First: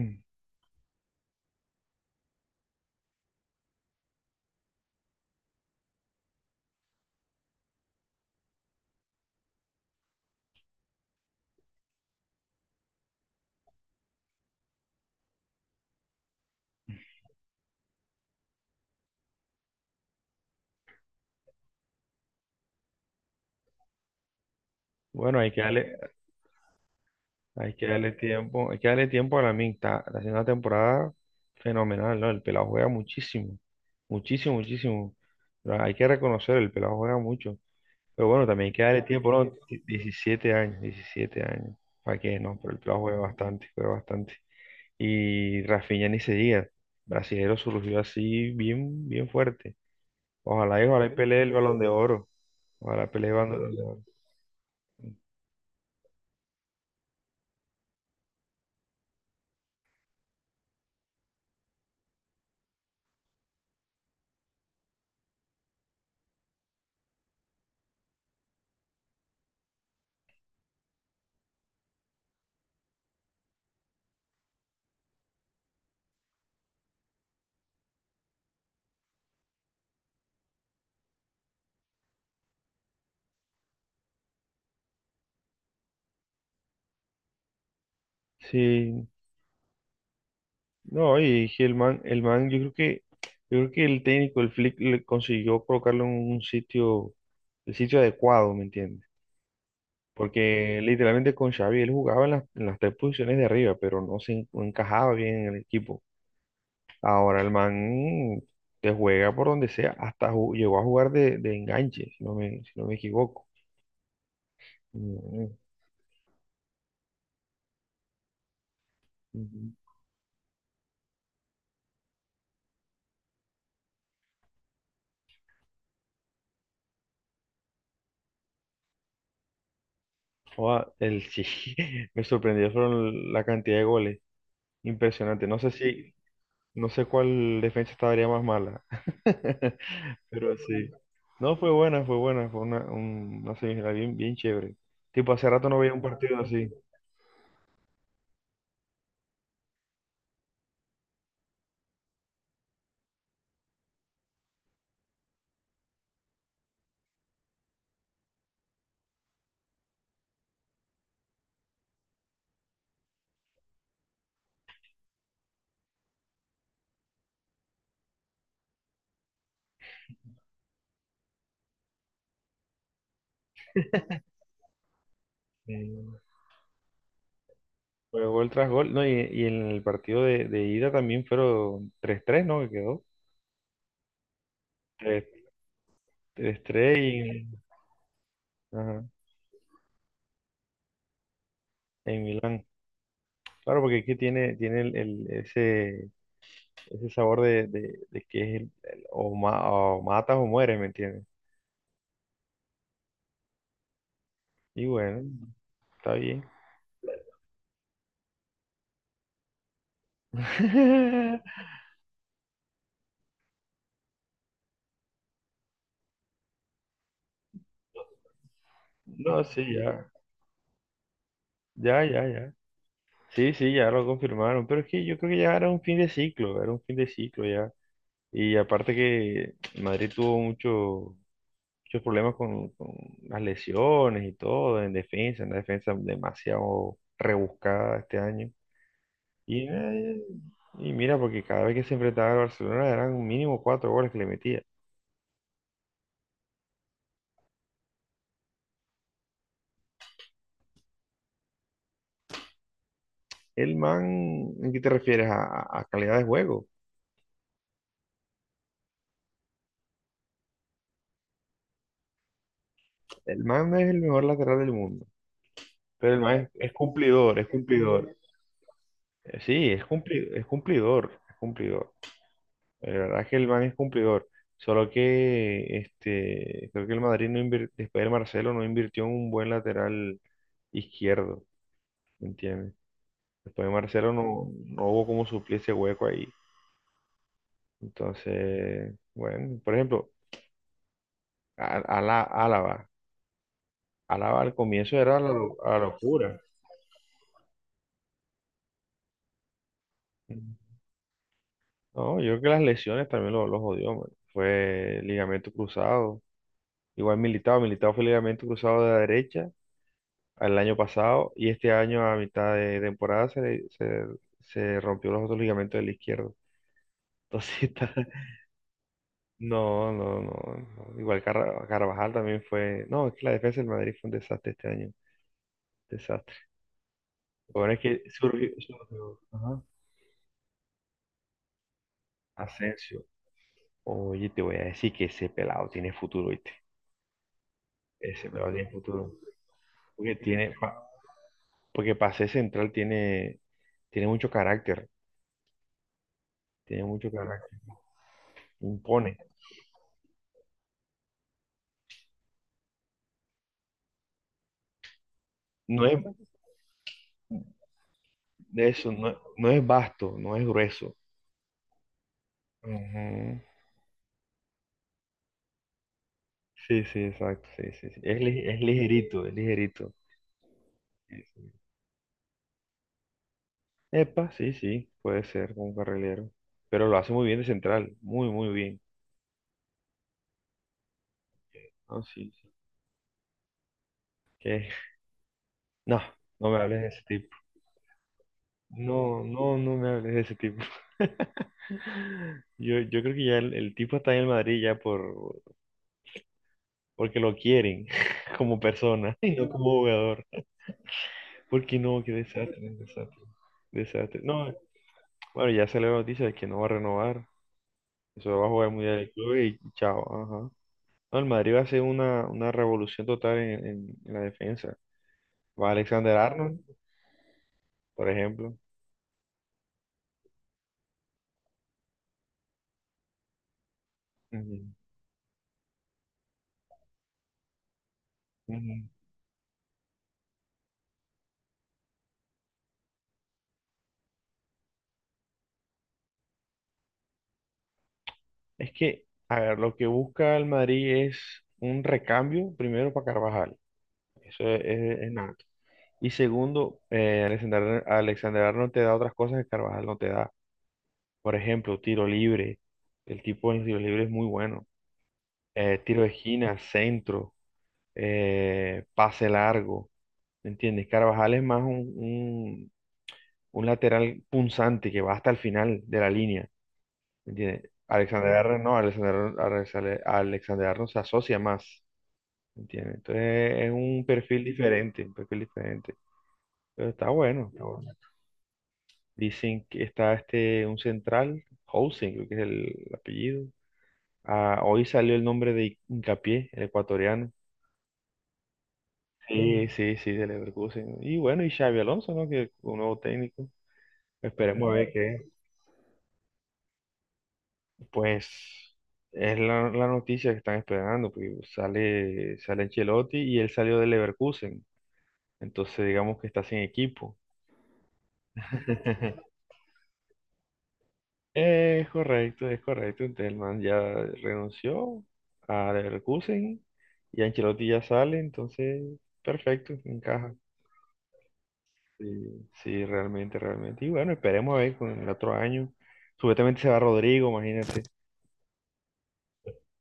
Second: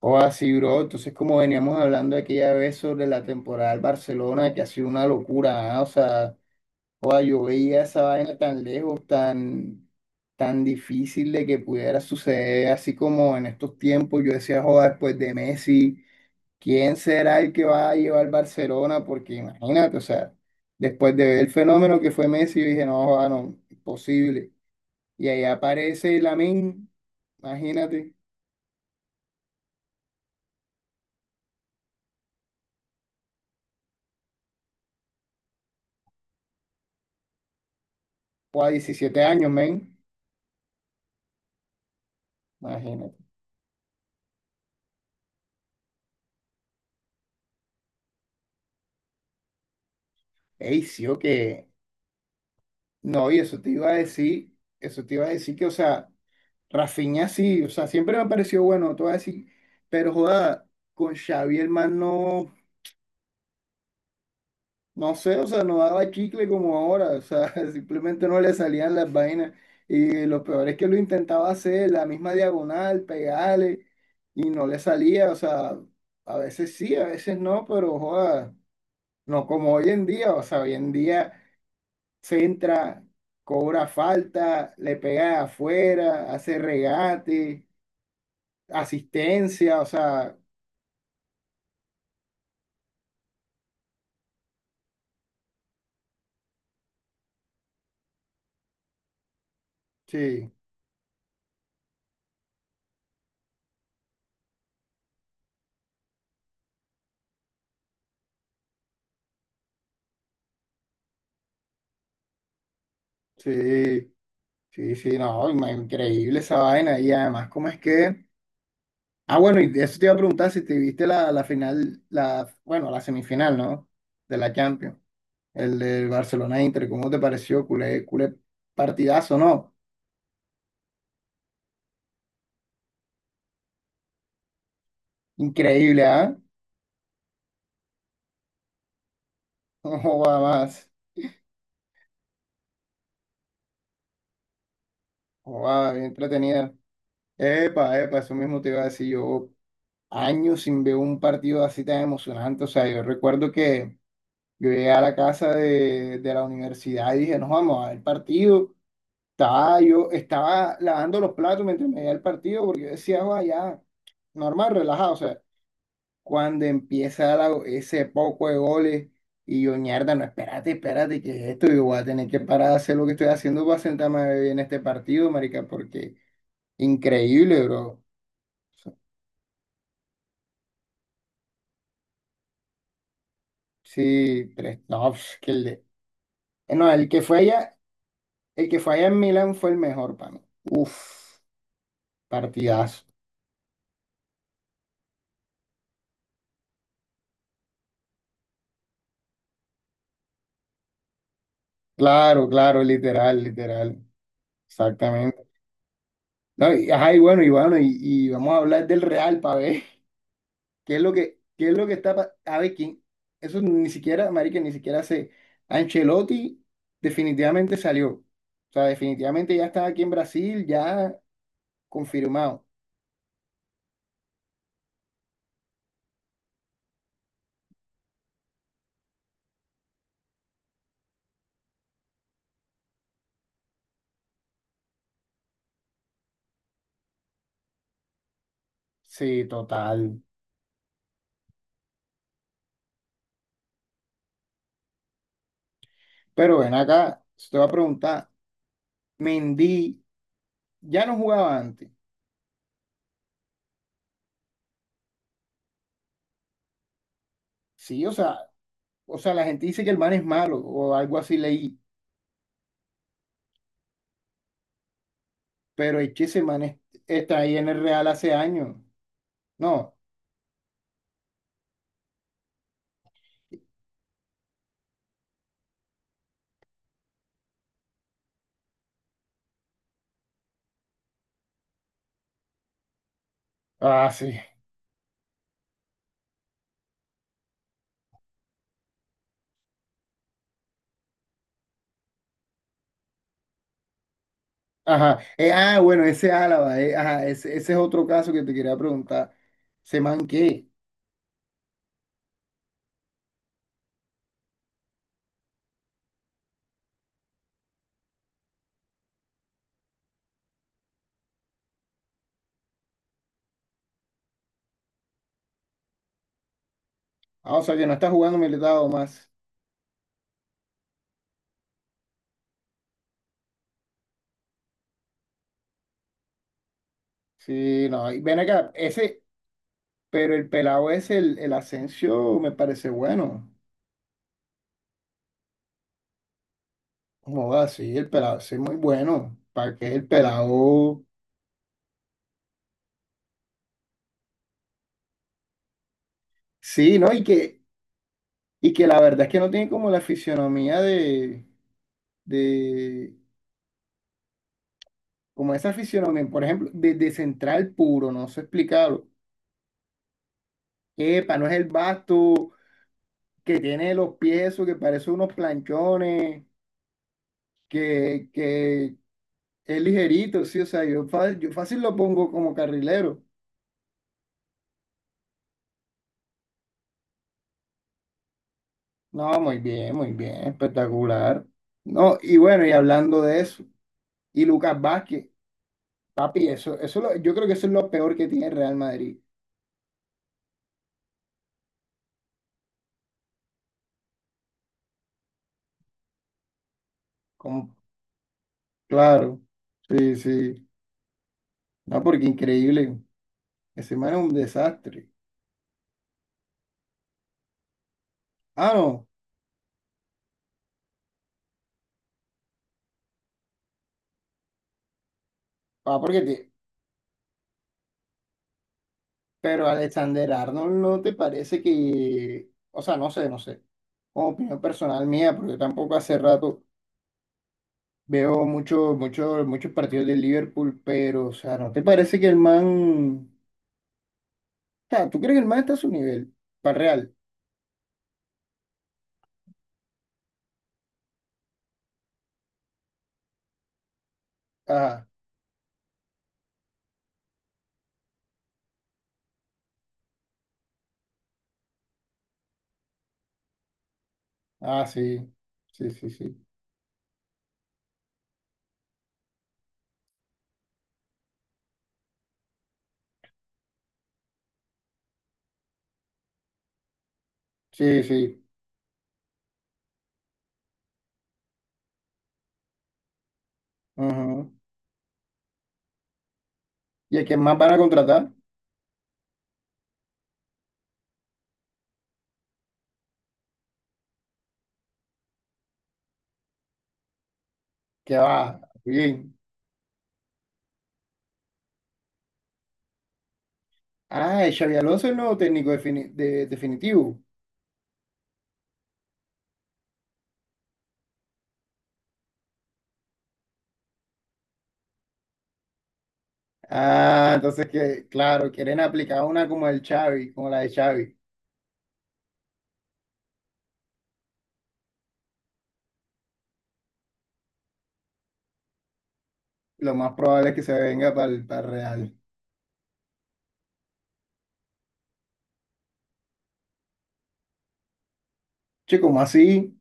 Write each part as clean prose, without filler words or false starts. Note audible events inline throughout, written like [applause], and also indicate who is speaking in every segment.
Speaker 1: O así, bro. Entonces, como veníamos hablando aquella vez sobre la temporada del Barcelona, que ha sido una locura, o sea, joda, yo veía esa vaina tan lejos, tan difícil de que pudiera suceder, así como en estos tiempos yo decía, joda, después de Messi, ¿quién será el que va a llevar Barcelona? Porque imagínate, o sea, después de ver el fenómeno que fue Messi, yo dije, no, joda, no, imposible. Y
Speaker 2: Bueno,
Speaker 1: ahí aparece Lamine,
Speaker 2: hay que darle
Speaker 1: imagínate,
Speaker 2: tiempo, hay que darle tiempo a la está haciendo una temporada fenomenal, ¿no? El pelado juega muchísimo, muchísimo, muchísimo. Pero hay que reconocer, el pelado juega mucho. Pero bueno,
Speaker 1: o
Speaker 2: también
Speaker 1: a
Speaker 2: hay que darle
Speaker 1: 17
Speaker 2: tiempo, ¿no?
Speaker 1: años, men,
Speaker 2: Diecisiete años, 17 años. ¿Para qué? No, pero el pelado juega
Speaker 1: imagínate.
Speaker 2: bastante, juega bastante. Y Rafinha ni se diga. Brasilero surgió así bien, bien fuerte.
Speaker 1: Ey,
Speaker 2: Ojalá y ojalá
Speaker 1: sí,
Speaker 2: y
Speaker 1: o
Speaker 2: pelee el
Speaker 1: que.
Speaker 2: Balón de Oro. Ojalá
Speaker 1: No,
Speaker 2: pelee el
Speaker 1: y eso te
Speaker 2: Balón de
Speaker 1: iba a
Speaker 2: Oro.
Speaker 1: decir, eso te iba a decir que, o sea, Rafinha sí, o sea, siempre me pareció bueno, te voy a decir, pero joda, con Xavi el man no, no sé, o sea, no daba chicle como ahora, o sea, [laughs] simplemente no le salían las vainas. Y lo peor es que lo intentaba hacer, la misma diagonal, pegarle, y no le salía, o sea, a veces sí, a veces no, pero joda, no como hoy en día, o sea, hoy en día, centra, cobra falta, le pega de afuera, hace regate,
Speaker 2: Sí.
Speaker 1: asistencia, o sea,
Speaker 2: No, y sí, el man, yo creo que el técnico, el Flick, le consiguió colocarlo en un sitio, el sitio adecuado, ¿me entiendes?
Speaker 1: sí,
Speaker 2: Porque literalmente con Xavi él jugaba en en las tres posiciones de arriba, pero no encajaba bien en el equipo. Ahora el man te juega por donde sea, llegó a jugar de enganche, si no me equivoco.
Speaker 1: sí, sí, sí, no,
Speaker 2: Mm,
Speaker 1: increíble esa vaina. Y además, ¿cómo es que? Ah, bueno, y
Speaker 2: ujú.
Speaker 1: de eso te iba a preguntar si te viste la final, bueno, la semifinal, ¿no? De la Champions, el del Barcelona Inter, ¿cómo te pareció? Culé, culé partidazo, ¿no?
Speaker 2: Joda, [laughs] sí, me sorprendió fueron la cantidad de goles, impresionante.
Speaker 1: Increíble, ¿ah? [laughs]
Speaker 2: No sé cuál defensa estaría más mala,
Speaker 1: No
Speaker 2: [laughs]
Speaker 1: joda
Speaker 2: pero sí.
Speaker 1: más,
Speaker 2: No, fue buena, una semifinal bien, bien chévere. Tipo, hace rato no veía
Speaker 1: joda,
Speaker 2: un
Speaker 1: bien
Speaker 2: partido así.
Speaker 1: entretenida. Epa, epa, eso mismo te iba a decir yo. Años sin ver un partido así tan emocionante. O sea, yo recuerdo que yo llegué a la casa de la universidad y dije, nos vamos a ver el partido. Estaba yo, estaba lavando los platos mientras me veía el partido porque yo decía, vaya, normal, relajado. O sea, cuando empieza ese poco de goles y yo, mierda, no, espérate, espérate, que es esto? Yo voy a tener que parar de hacer lo que estoy haciendo para sentarme a ver bien este partido, marica, porque
Speaker 2: Eh,
Speaker 1: increíble, bro.
Speaker 2: Fue gol tras gol, no, y en el partido de ida también fueron tres ¿no? Que quedó.
Speaker 1: Sí, tres, no, pf,
Speaker 2: tres-
Speaker 1: que el, No,
Speaker 2: 3-3.
Speaker 1: el que fue
Speaker 2: Y
Speaker 1: allá, el que fue
Speaker 2: ajá,
Speaker 1: allá en Milán fue el mejor para mí. Uf,
Speaker 2: en Milán.
Speaker 1: partidazo.
Speaker 2: Claro, porque aquí tiene, ese, ese sabor de, de que es o matas o mueres, ¿me entiendes?
Speaker 1: Claro, claro, literal, literal.
Speaker 2: Y bueno,
Speaker 1: Exactamente.
Speaker 2: está bien.
Speaker 1: No, y, ajá, y bueno, y bueno, y vamos a hablar del Real para ver [laughs] qué es lo que,
Speaker 2: [laughs]
Speaker 1: qué es lo que a ver quién. Eso ni siquiera, marica, ni siquiera sé. Ancelotti definitivamente salió. O sea,
Speaker 2: No,
Speaker 1: definitivamente
Speaker 2: sí,
Speaker 1: ya está aquí
Speaker 2: ya.
Speaker 1: en Brasil, ya
Speaker 2: Ya, ya, ya.
Speaker 1: confirmado.
Speaker 2: Sí, sí, ya lo confirmaron. Pero es que yo creo que ya era un fin de ciclo, era un fin de ciclo ya. Y aparte que Madrid tuvo mucho- muchos problemas con las lesiones y todo, en defensa, en la defensa demasiado rebuscada este año.
Speaker 1: Sí,
Speaker 2: Y,
Speaker 1: total.
Speaker 2: eh, y mira, porque cada vez que se enfrentaba al Barcelona eran mínimo 4 goles que le metía.
Speaker 1: Pero ven acá, te voy a preguntar, Mendy ya no jugaba antes.
Speaker 2: El man, ¿en qué te refieres? A calidad de juego.
Speaker 1: Sí, o sea, la gente dice que el man es malo o algo así leí,
Speaker 2: El man no es el mejor lateral del mundo.
Speaker 1: pero es
Speaker 2: Pero el
Speaker 1: que
Speaker 2: man
Speaker 1: ese
Speaker 2: es
Speaker 1: está
Speaker 2: cumplidor, es
Speaker 1: ahí en el Real
Speaker 2: cumplidor.
Speaker 1: hace años.
Speaker 2: Sí,
Speaker 1: No.
Speaker 2: es cumplidor, es cumplidor. La verdad es que el man es cumplidor. Solo que este, creo que el Madrid no invir- después de Marcelo, no invirtió en un buen lateral izquierdo, ¿me entiendes? Después de
Speaker 1: Ah,
Speaker 2: Marcelo
Speaker 1: sí.
Speaker 2: no, no hubo como suplir ese hueco ahí. Entonces, bueno, por ejemplo, Álava. Álava al comienzo era
Speaker 1: Ajá.
Speaker 2: la
Speaker 1: Ah, bueno, ese
Speaker 2: locura.
Speaker 1: Álava, ajá, ese es otro caso que te quería preguntar. ¿Se man qué?
Speaker 2: No, yo creo que las lesiones también lo jodió, man. Fue ligamento cruzado. Igual militado, militado fue ligamento cruzado de la derecha al año pasado, y este año a mitad de temporada se rompió los otros ligamentos del izquierdo.
Speaker 1: Ah, o
Speaker 2: Entonces, [laughs]
Speaker 1: sea, que no está jugando militado más.
Speaker 2: no, no, no, no. Igual Carvajal también fue. No, es que la defensa del Madrid fue un desastre este año. Desastre. Lo bueno es
Speaker 1: Sí,
Speaker 2: que
Speaker 1: no. Y ven
Speaker 2: surgió.
Speaker 1: acá, ese,
Speaker 2: Ajá.
Speaker 1: pero el pelado ese el Asensio me parece
Speaker 2: Asensio.
Speaker 1: bueno.
Speaker 2: Oye, te voy a decir que ese pelado tiene futuro, ¿viste?
Speaker 1: No, sí, el
Speaker 2: Ese
Speaker 1: pelado
Speaker 2: pelado
Speaker 1: ese es
Speaker 2: tiene
Speaker 1: muy
Speaker 2: futuro.
Speaker 1: bueno. ¿Para qué el
Speaker 2: Porque tiene. pa-
Speaker 1: pelado?
Speaker 2: Porque para ser central tiene, tiene mucho carácter. Tiene
Speaker 1: Sí,
Speaker 2: mucho
Speaker 1: ¿no? Y
Speaker 2: carácter.
Speaker 1: que y que la
Speaker 2: Impone.
Speaker 1: verdad es que no tiene como la fisionomía de como esa
Speaker 2: No es
Speaker 1: fisionomía, por ejemplo, de central puro, no sé
Speaker 2: de eso,
Speaker 1: explicarlo.
Speaker 2: no, no es vasto, no es grueso.
Speaker 1: Epa, no es el basto
Speaker 2: Ujú.
Speaker 1: que tiene los pies, eso que parece unos planchones,
Speaker 2: Sí, sí, exacto, sí, sí, sí. Es
Speaker 1: que
Speaker 2: ligerito, es
Speaker 1: es
Speaker 2: ligerito.
Speaker 1: ligerito, sí, o sea, yo,
Speaker 2: Sí,
Speaker 1: yo
Speaker 2: sí.
Speaker 1: fácil lo pongo como carrilero.
Speaker 2: Epa, sí, sí, puede ser como un carrilero. Pero lo hace muy bien de central, muy, muy bien.
Speaker 1: No, muy bien, espectacular.
Speaker 2: Ah,
Speaker 1: No,
Speaker 2: sí,
Speaker 1: y
Speaker 2: sí.
Speaker 1: bueno, y hablando de eso, y
Speaker 2: Que-
Speaker 1: Lucas Vázquez,
Speaker 2: no,
Speaker 1: papi,
Speaker 2: no me
Speaker 1: eso,
Speaker 2: hables de ese
Speaker 1: yo
Speaker 2: tipo.
Speaker 1: creo que eso es lo peor que tiene el Real Madrid
Speaker 2: No, no, no me hables de ese tipo. [laughs] Yo creo que ya el tipo está en el Madrid ya por, porque lo
Speaker 1: como.
Speaker 2: quieren [laughs] como persona y
Speaker 1: Claro,
Speaker 2: no como
Speaker 1: sí,
Speaker 2: jugador.
Speaker 1: sí.
Speaker 2: Porque no,
Speaker 1: No,
Speaker 2: qué
Speaker 1: porque
Speaker 2: desastre,
Speaker 1: increíble.
Speaker 2: desastre,
Speaker 1: Ese man es
Speaker 2: desastre.
Speaker 1: un
Speaker 2: No,
Speaker 1: desastre.
Speaker 2: bueno, ya salió la noticia de que no va a renovar. Eso va a jugar
Speaker 1: Ah,
Speaker 2: muy
Speaker 1: no.
Speaker 2: del club y chao. Ajá. No, el Madrid va a hacer una revolución total en, en la defensa. Va
Speaker 1: Ah,
Speaker 2: Alexander
Speaker 1: porque te...
Speaker 2: Arnold, por ejemplo.
Speaker 1: Pero Alexander Arnold no te parece que... O sea, no sé, no sé. Opinión
Speaker 2: Ujú,
Speaker 1: personal mía, porque tampoco hace rato veo
Speaker 2: ujú.
Speaker 1: mucho, mucho, muchos partidos del Liverpool, pero, o sea, ¿no te parece que el man... O sea, ¿tú crees que el man está a su nivel? Para real.
Speaker 2: Es que, a ver, lo que busca el Madrid es un recambio, primero para Carvajal. Eso es,
Speaker 1: Ah,
Speaker 2: es nato. Y segundo, Alexander Arnold te da otras cosas que Carvajal no te da. Por ejemplo, tiro libre. El tipo en los tiros libres es muy bueno.
Speaker 1: ah, sí. Sí,
Speaker 2: Tiro de
Speaker 1: sí, sí.
Speaker 2: esquina, centro, pase largo. ¿Me entiendes? Carvajal es más un lateral punzante que va hasta el final de la línea. ¿Me entiendes?
Speaker 1: Sí,
Speaker 2: Alexander
Speaker 1: sí.
Speaker 2: Arnold no, Alexander Arnold se asocia más. ¿Me entiendes? Entonces es un perfil
Speaker 1: Ujú.
Speaker 2: diferente, un perfil diferente. Pero está
Speaker 1: ¿Y a quién
Speaker 2: bueno.
Speaker 1: más
Speaker 2: Está
Speaker 1: van a
Speaker 2: bueno.
Speaker 1: contratar?
Speaker 2: Dicen que está este, un central, Housing, creo que es el apellido. Ah, hoy salió el nombre de Hincapié, el ecuatoriano.
Speaker 1: Que va. Bien.
Speaker 2: Sí, sí. Sí, sí, de Leverkusen. Y bueno, y Xavi Alonso, ¿no? Que un nuevo técnico.
Speaker 1: Ah, es
Speaker 2: Esperemos a
Speaker 1: Xabi
Speaker 2: ver
Speaker 1: Alonso el
Speaker 2: qué.
Speaker 1: nuevo técnico definitivo.
Speaker 2: Pues es la noticia que están esperando. Pues sale, sale Ancelotti y él salió de Leverkusen. Entonces digamos que está sin equipo.
Speaker 1: Ah, entonces que, claro, quieren aplicar
Speaker 2: [laughs]
Speaker 1: una como el Xavi, como la de Xavi.
Speaker 2: Es correcto, es correcto. Entonces el man ya renunció a Leverkusen y Ancelotti ya sale. Entonces, perfecto,
Speaker 1: Lo más
Speaker 2: encaja.
Speaker 1: probable es que se venga para el Real.
Speaker 2: Sí, sí, realmente, realmente. Y bueno, esperemos a ver con el otro año. Supuestamente se va Rodrigo, imagínate.
Speaker 1: Che, ¿cómo así?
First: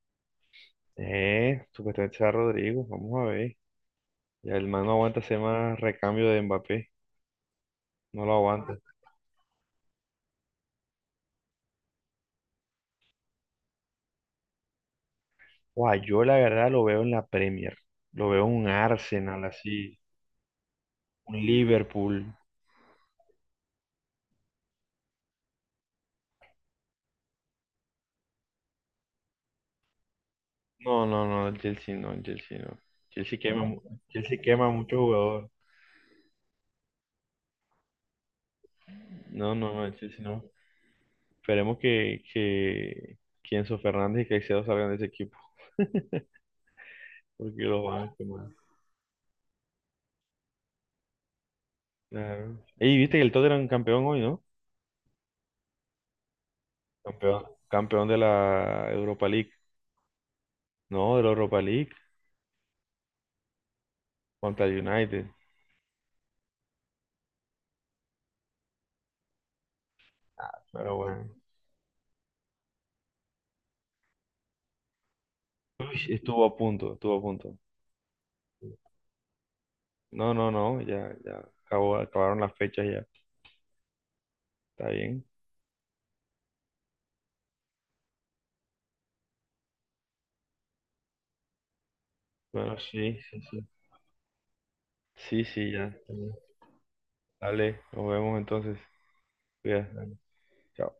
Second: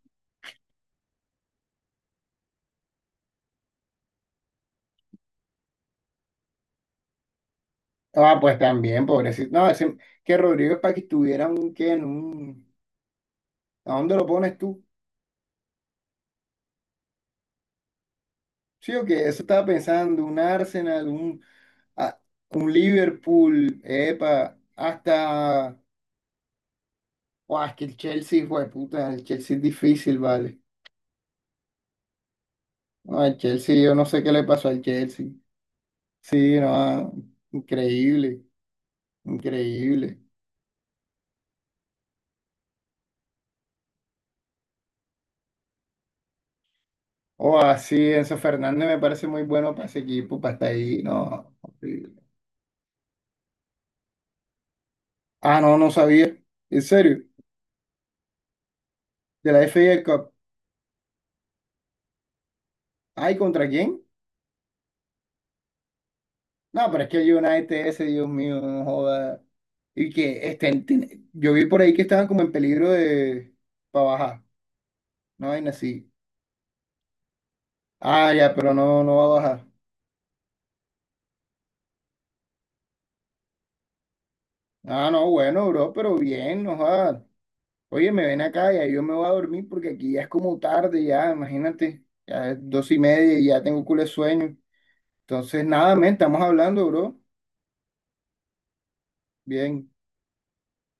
Speaker 2: Supuestamente se va Rodrigo, vamos a ver. Ya el man no aguanta hacer más recambio de Mbappé, no lo
Speaker 1: Ah, pues
Speaker 2: aguanta.
Speaker 1: también, pobrecito. No, ese- que Rodrigo es para que estuviera un qué, en un... ¿A dónde lo pones tú?
Speaker 2: Guau, yo la verdad lo veo en la Premier, lo veo en un
Speaker 1: Sí, o que
Speaker 2: Arsenal
Speaker 1: eso estaba
Speaker 2: así,
Speaker 1: pensando, un Arsenal,
Speaker 2: un
Speaker 1: un, a-
Speaker 2: Liverpool.
Speaker 1: un Liverpool, epa, hasta... Guau, es que el Chelsea, fue puta, el Chelsea es difícil, vale.
Speaker 2: No, no, no, el Chelsea no, el Chelsea no.
Speaker 1: No, al
Speaker 2: Chelsea quema,
Speaker 1: Chelsea,
Speaker 2: mu-
Speaker 1: yo no sé qué
Speaker 2: Chelsea
Speaker 1: le pasó
Speaker 2: quema
Speaker 1: al
Speaker 2: mucho
Speaker 1: Chelsea.
Speaker 2: jugador.
Speaker 1: Sí, no, increíble,
Speaker 2: No, no, no, el Chelsea
Speaker 1: increíble.
Speaker 2: no. Esperemos que Enzo Fernández y Caicedo salgan de ese equipo.
Speaker 1: O
Speaker 2: Porque lo
Speaker 1: así,
Speaker 2: van a
Speaker 1: Enzo
Speaker 2: quemar.
Speaker 1: Fernández me parece muy bueno para ese equipo, para estar ahí, no. Horrible.
Speaker 2: Claro. Ey, viste que el Tottenham campeón hoy, ¿no?
Speaker 1: Ah, no, no sabía. En serio,
Speaker 2: Campeón, campeón de la Europa League.
Speaker 1: de la FA Cup.
Speaker 2: No, de la Europa League
Speaker 1: ¿Ay, contra quién?
Speaker 2: contra el United.
Speaker 1: No, pero es que el United ese, Dios mío, no joda. Y que estén,
Speaker 2: Pero bueno.
Speaker 1: yo vi por ahí que estaban como en peligro de, para bajar, no, vaina
Speaker 2: Uy,
Speaker 1: así.
Speaker 2: estuvo a punto, estuvo a punto.
Speaker 1: Ah, ya, pero no, no va a bajar.
Speaker 2: No, no, no, ya, ya. Acabó, acabaron las fechas ya. Está
Speaker 1: Ah,
Speaker 2: bien.
Speaker 1: no, bueno, bro, pero bien, no joda. Oye, me ven acá, ya yo me voy a dormir porque aquí ya es como tarde, ya, imagínate, ya es
Speaker 2: Bueno,
Speaker 1: dos y
Speaker 2: sí,
Speaker 1: media
Speaker 2: sí,
Speaker 1: y ya
Speaker 2: sí.
Speaker 1: tengo culo de sueño.
Speaker 2: Sí,
Speaker 1: Entonces,
Speaker 2: sí, ya.
Speaker 1: nada, men, estamos hablando, bro.
Speaker 2: Dale, nos vemos entonces.
Speaker 1: Bien.
Speaker 2: Cuídate. Dale. Chao.